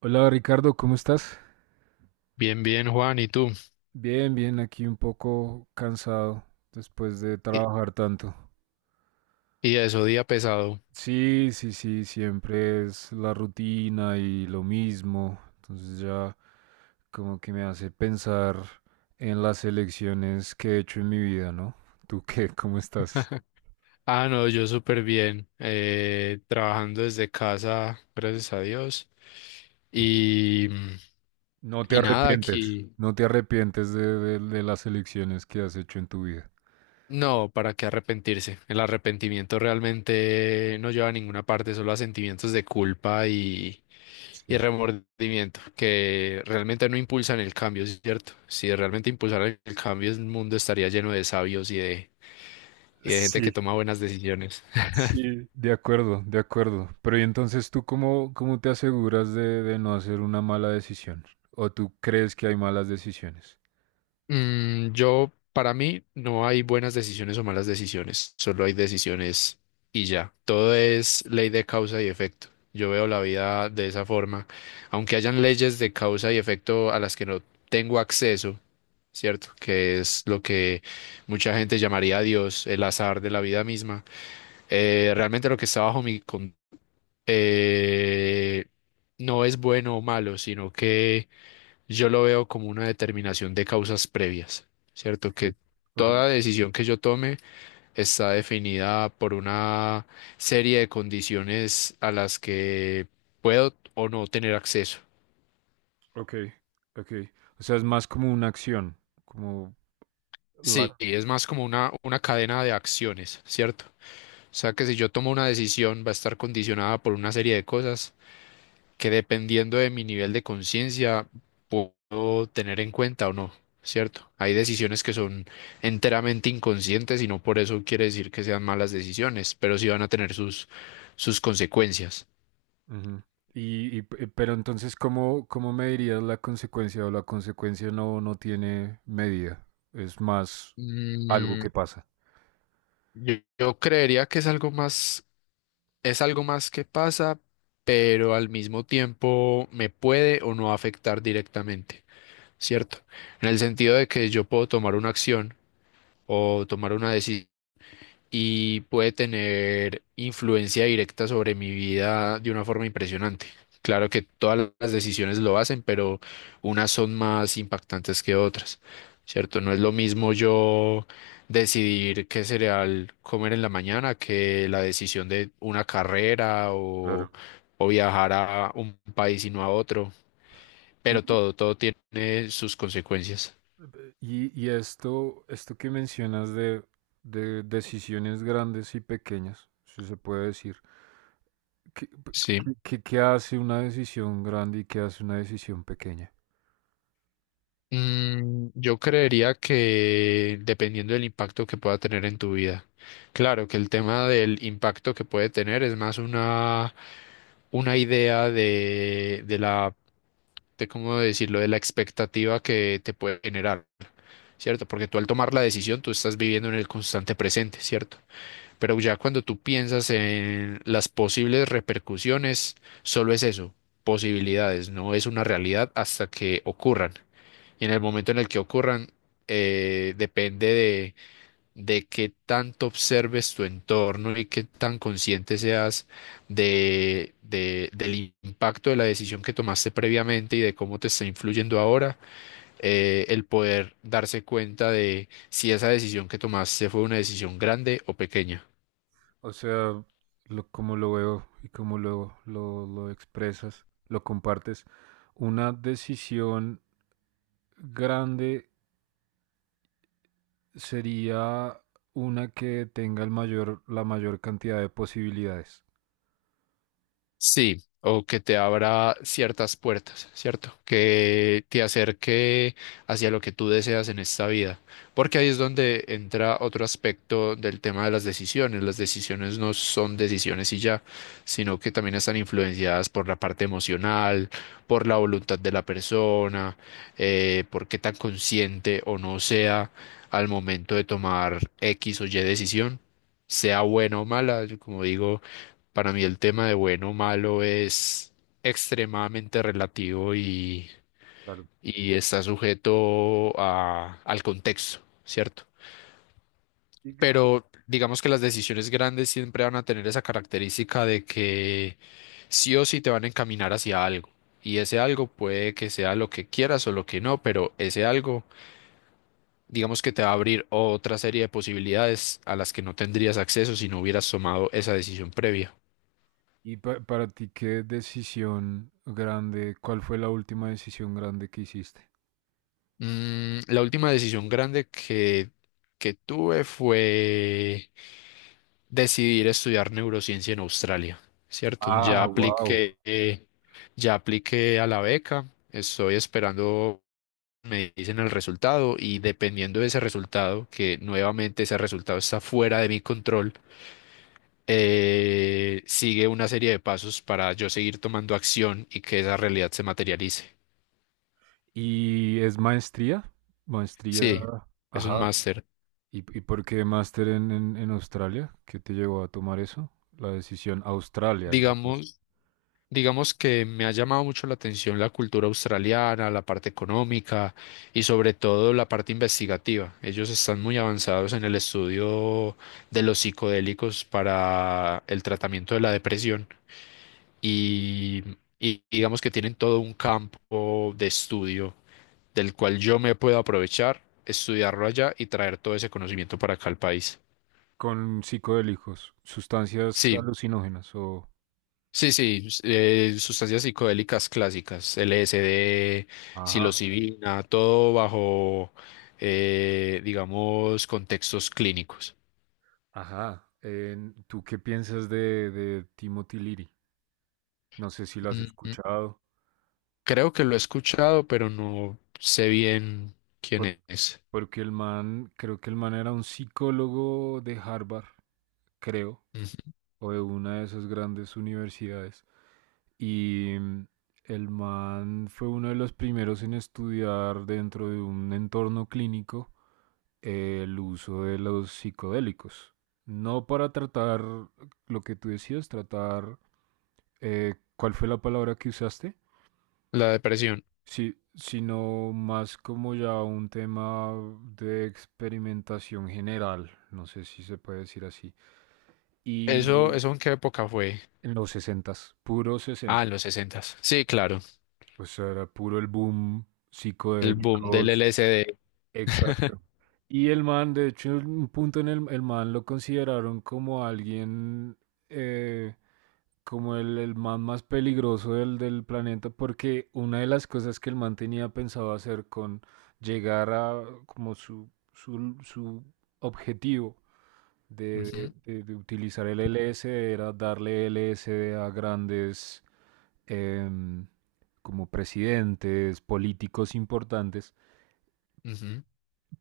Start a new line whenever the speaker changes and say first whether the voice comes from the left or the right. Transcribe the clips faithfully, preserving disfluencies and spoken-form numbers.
right: Hola Ricardo, ¿cómo estás?
left: Bien, bien, Juan, ¿y tú?
right: Bien, bien, aquí un poco cansado después de
left: ¿Y,
right: trabajar tanto.
left: y eso, día pesado?
right: Sí, sí, sí, siempre es la rutina y lo mismo. Entonces ya como que me hace pensar en las elecciones que he hecho en mi vida, ¿no? ¿Tú qué? ¿Cómo estás?
left: Ah, no, yo súper bien, eh, trabajando desde casa, gracias a Dios. Y,
right: No te
left: y nada,
right: arrepientes.
left: aquí,
right: No te arrepientes de, de- de las elecciones que has hecho en tu vida.
left: no, ¿para qué arrepentirse? El arrepentimiento realmente no lleva a ninguna parte, solo a sentimientos de culpa y, y
right: Sí.
left: remordimiento, que realmente no impulsan el cambio, ¿cierto? Si realmente impulsaran el cambio, el mundo estaría lleno de sabios y de, y de gente
right: Sí.
left: que toma buenas decisiones.
right: Sí, de acuerdo, de acuerdo. Pero ¿y entonces tú cómo, cómo te aseguras de, de no hacer una mala decisión? ¿O tú crees que hay malas decisiones?
left: Mm, yo, para mí, no hay buenas decisiones o malas decisiones, solo hay decisiones y ya. Todo es ley de causa y efecto. Yo veo la vida de esa forma, aunque hayan leyes de causa y efecto a las que no tengo acceso, ¿cierto? Que es lo que mucha gente llamaría Dios, el azar de la vida misma. Eh, realmente lo que está bajo mi... con- eh, no es bueno o malo, sino que yo lo veo como una determinación de causas previas, ¿cierto? Que
right: Ok,
left: toda decisión que yo tome está definida por una serie de condiciones a las que puedo o no tener acceso.
right: ok, ok. O sea, es más como una acción, como
left: Sí,
right: la...
left: es más como una, una cadena de acciones, ¿cierto? O sea que si yo tomo una decisión va a estar condicionada por una serie de cosas que dependiendo de mi nivel de conciencia puedo tener en cuenta o no, ¿cierto? Hay decisiones que son enteramente inconscientes y no por eso quiere decir que sean malas decisiones, pero sí van a tener sus, sus consecuencias.
right: Ujú. Y, y pe- pero entonces, ¿cómo, cómo medirías la consecuencia o la consecuencia no, no tiene medida? Es más algo
left: Mm,
right: que pasa.
left: yo, yo creería que es algo más, es algo más que pasa, pero al mismo tiempo me puede o no afectar directamente, ¿cierto? En el sentido de que yo puedo tomar una acción o tomar una decisión y puede tener influencia directa sobre mi vida de una forma impresionante. Claro que todas las decisiones lo hacen, pero unas son más impactantes que otras, ¿cierto? No es lo mismo yo decidir qué cereal comer en la mañana que la decisión de una carrera o,
right: Claro.
left: o viajar a un país y no a otro, pero todo, todo tiene sus consecuencias.
right: Y, y esto, esto que mencionas de, de decisiones grandes y pequeñas, si se puede decir, ¿qué,
left: Sí.
right: qué- qué hace una decisión grande y qué hace una decisión pequeña?
left: Mm, yo creería que dependiendo del impacto que pueda tener en tu vida. Claro que el tema del impacto que puede tener es más una, una idea de, de la, de cómo decirlo, de la expectativa que te puede generar, ¿cierto? Porque tú al tomar la decisión, tú estás viviendo en el constante presente, ¿cierto? Pero ya cuando tú piensas en las posibles repercusiones, solo es eso, posibilidades, no es una realidad hasta que ocurran. Y en el momento en el que ocurran, eh, depende de, de qué tanto observes tu entorno y qué tan consciente seas de, de- del impacto de la decisión que tomaste previamente y de cómo te está influyendo ahora, eh, el poder darse cuenta de si esa decisión que tomaste fue una decisión grande o pequeña.
right: O sea, lo, como lo veo y como lo, lo, lo expresas, lo compartes, una decisión grande sería una que tenga el mayor, la mayor cantidad de posibilidades.
left: Sí, o que te abra ciertas puertas, ¿cierto? Que te acerque hacia lo que tú deseas en esta vida. Porque ahí es donde entra otro aspecto del tema de las decisiones. Las decisiones no son decisiones y ya, sino que también están influenciadas por la parte emocional, por la voluntad de la persona, eh, por qué tan consciente o no sea al momento de tomar X o Y decisión, sea buena o mala, Yo, como digo. Para mí el tema de bueno o malo es extremadamente relativo y, y está sujeto a- al contexto, ¿cierto?
right: Claro.
left: Pero digamos que las decisiones grandes siempre van a tener esa característica de que sí o sí te van a encaminar hacia algo. Y ese algo puede que sea lo que quieras o lo que no, pero ese algo, digamos que te va a abrir otra serie de posibilidades a las que no tendrías acceso si no hubieras tomado esa decisión previa.
right: Y pa- para ti, ¿qué decisión grande, cuál fue la última decisión grande que hiciste?
left: Mm, la última decisión grande que, que tuve fue decidir estudiar neurociencia en Australia, ¿cierto? Ya
right: Ah, wow.
left: apliqué, eh, ya apliqué a la beca, estoy esperando, me dicen el resultado y dependiendo de ese resultado, que nuevamente ese resultado está fuera de mi control, eh, sigue una serie de pasos para yo seguir tomando acción y que esa realidad se materialice.
right: ¿Y es maestría? Maestría,
left: Sí, es un
right: ajá.
left: máster.
right: ¿Y, y por qué máster en, en, en Australia? ¿Qué te llevó a tomar eso? La decisión Australia, la cosa.
left: Digamos, digamos que me ha llamado mucho la atención la cultura australiana, la parte económica y sobre todo la parte investigativa. Ellos están muy avanzados en el estudio de los psicodélicos para el tratamiento de la depresión y, y digamos que tienen todo un campo de estudio del cual yo me puedo aprovechar, estudiarlo allá y traer todo ese conocimiento para acá al país.
right: Con psicodélicos, sustancias
left: Sí.
right: alucinógenas o...
left: Sí, sí, s- eh, sustancias psicodélicas clásicas, L S D,
right: Ajá.
left: psilocibina, todo bajo, eh, digamos, contextos clínicos.
right: Ajá. En- ¿tú qué piensas de, de Timothy Leary? No sé si lo has
left: Mm, mm.
right: escuchado.
left: Creo que lo he escuchado, pero no sé bien quién es.
right: Porque el man, creo que el man era un psicólogo de Harvard, creo,
left: Ujú.
right: o de una de esas grandes universidades. Y mm, el man fue uno de los primeros en estudiar dentro de un entorno clínico, eh, el uso de los psicodélicos. No para tratar lo que tú decías, tratar, eh, ¿cuál fue la palabra que usaste?
left: La depresión.
right: Sí, sino más como ya un tema de experimentación general, no sé si se puede decir así.
left: ¿Eso,
right: Y
left: eso en qué época fue?
right: en los sesentas, puro
left: Ah,
right: sesenta.
left: en los sesentas. Sí, claro,
right: O sea, era puro el boom
left: el boom
right: psicodélico.
left: del L S D.
right: Exacto. Y el man, de hecho, en un punto, en el, el man lo consideraron como alguien, eh, como el, el man más peligroso del, del planeta, porque una de las cosas que el man tenía pensado hacer con llegar a como su, su, su objetivo de,
left: Ujú,
right: de- de utilizar el L S D era darle L S D a grandes, em, como presidentes, políticos importantes,
left: ujú.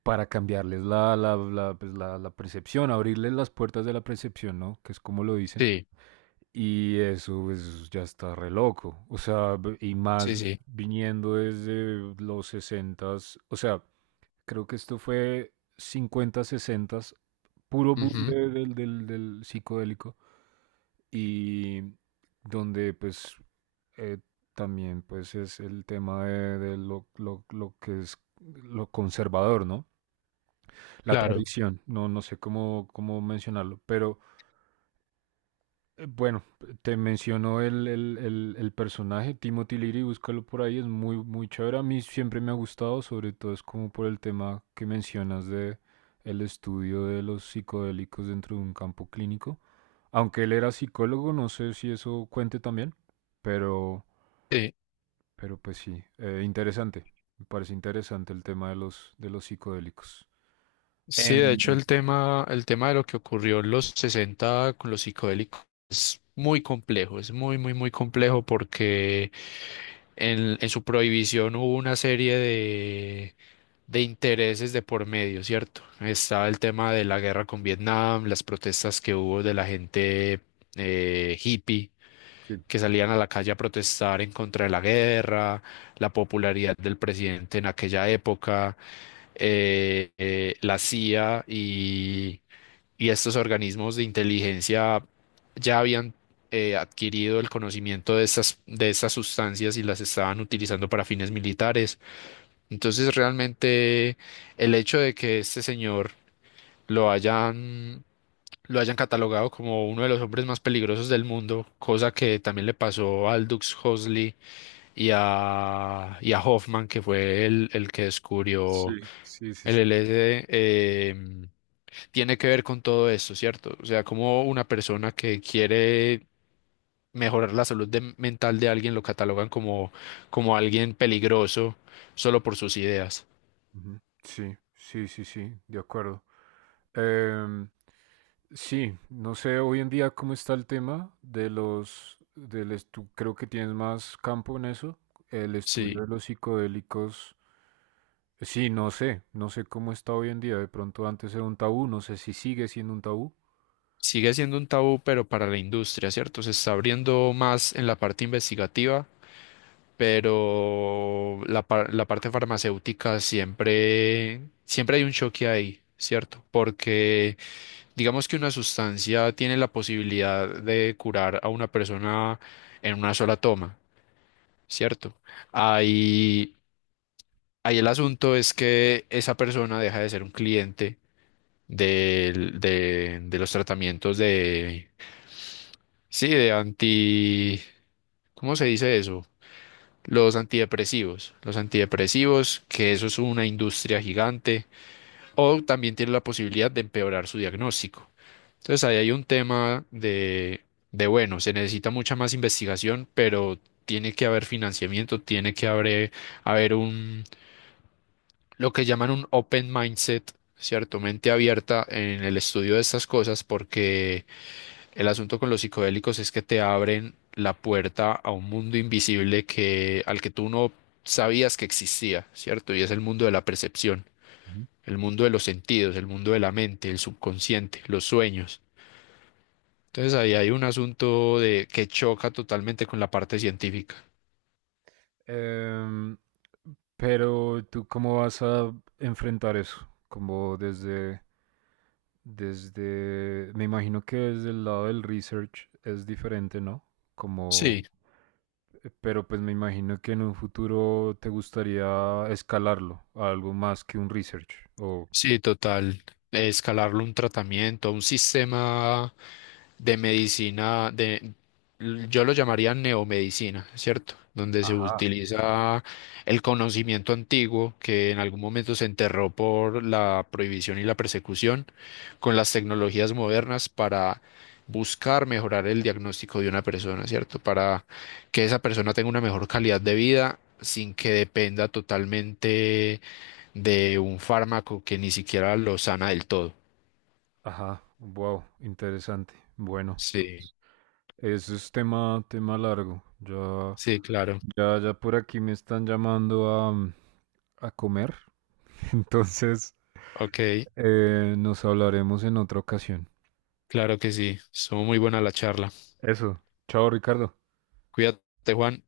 right: para cambiarles la, la, la, pues, la, la percepción, abrirles las puertas de la percepción, ¿no? Que es como lo dicen.
left: Sí,
right: Y eso es, ya está re loco. O sea, y más
left: sí, sí.
right: viniendo desde los sesentas. O sea, creo que esto fue cincuenta, sesenta, puro boom
left: Ujú,
right: de- del, del, del psicodélico. Y donde pues, eh, también pues es el tema de, de lo, lo, lo que es lo conservador, ¿no? La
left: claro,
right: tradición, no, no sé cómo, cómo mencionarlo, pero eh, bueno, te menciono el, el, el, el personaje, Timothy Leary, búscalo por ahí, es muy, muy chévere. A mí siempre me ha gustado, sobre todo es como por el tema que mencionas de el estudio de los psicodélicos dentro de un campo clínico. Aunque él era psicólogo, no sé si eso cuente también, pero,
left: sí.
right: pero pues sí, eh, interesante. Me parece interesante el tema de los, de los psicodélicos.
left: Sí, de
right: En...
left: hecho el tema, el tema de lo que ocurrió en los sesenta con los psicodélicos es muy complejo, es muy, muy, muy complejo porque en, en su prohibición hubo una serie de, de intereses de por medio, ¿cierto? Estaba el tema de la guerra con Vietnam, las protestas que hubo de la gente eh, hippie
right: Sí,
left: que salían a la calle a protestar en contra de la guerra, la popularidad del presidente en aquella época eh, eh, la C I A y, y estos organismos de inteligencia ya habían eh, adquirido el conocimiento de estas, de estas sustancias y las estaban utilizando para fines militares. Entonces, realmente el hecho de que este señor lo hayan, lo hayan catalogado como uno de los hombres más peligrosos del mundo, cosa que también le pasó a Aldous Huxley y a, y a Hoffman, que fue el, el que
right: sí,
left: descubrió
right: sí, sí,
left: el
right: sí.
left: L S D eh, tiene que ver con todo esto, ¿cierto? O sea, como una persona que quiere mejorar la salud de- mental de alguien lo catalogan como, como alguien peligroso solo por sus ideas.
right: Ujú. Sí, sí, sí, sí, de acuerdo. Em, sí, no sé hoy en día cómo está el tema de los, del estu- creo que tienes más campo en eso, el estudio
left: Sí,
right: de los psicodélicos. Sí, no sé, no sé cómo está hoy en día. De pronto antes era un tabú, no sé si sigue siendo un tabú.
left: sigue siendo un tabú, pero para la industria, ¿cierto? Se está abriendo más en la parte investigativa, pero la, par- la parte farmacéutica siempre, siempre hay un choque ahí, ¿cierto? Porque digamos que una sustancia tiene la posibilidad de curar a una persona en una sola toma, ¿cierto? Ahí, ahí el asunto es que esa persona deja de ser un cliente del- de, de los tratamientos de, sí, de anti, ¿cómo se dice eso? Los antidepresivos. Los antidepresivos, que eso es una industria gigante o también tiene la posibilidad de empeorar su diagnóstico. Entonces ahí hay un tema de, de, bueno, se necesita mucha más investigación, pero tiene que haber financiamiento, tiene que haber, haber un, lo que llaman un open mindset, ¿cierto? Mente abierta en el estudio de estas cosas, porque el asunto con los psicodélicos es que te abren la puerta a un mundo invisible que, al que tú no sabías que existía, ¿cierto? Y es el mundo de la percepción
right: Ujú.
left: el mundo de los sentidos, el mundo de la mente, el subconsciente, los sueños. Entonces ahí hay un asunto de que choca totalmente con la parte científica.
right: Em, pero tú cómo vas a enfrentar eso, como desde desde, me imagino que desde el lado del research es diferente, ¿no? Como,
left: Sí,
right: eh, pero pues me imagino que en un futuro te gustaría escalarlo a algo más que un research. O,
left: sí, total. Escalarlo a un tratamiento, a un sistema de medicina, de, yo lo llamaría neomedicina, ¿cierto? Donde se
right: Ajá,
left: utiliza el conocimiento antiguo que en algún momento se enterró por la prohibición y la persecución con las tecnologías modernas para buscar mejorar el diagnóstico de una persona, ¿cierto? Para que esa persona tenga una mejor calidad de vida sin que dependa totalmente de un fármaco que ni siquiera lo sana del todo.
right: ajá, wow, interesante. Bueno,
left: Sí,
right: pues, eso es tema, tema largo. Ya,
left: sí, claro.
right: ya, ya por aquí me están llamando a, mm, a comer. Entonces,
left: Ok.
right: eh, nos hablaremos en otra ocasión.
left: Claro que sí, estuvo muy buena la charla.
right: Eso. Chao, Ricardo.
left: Cuídate, Juan.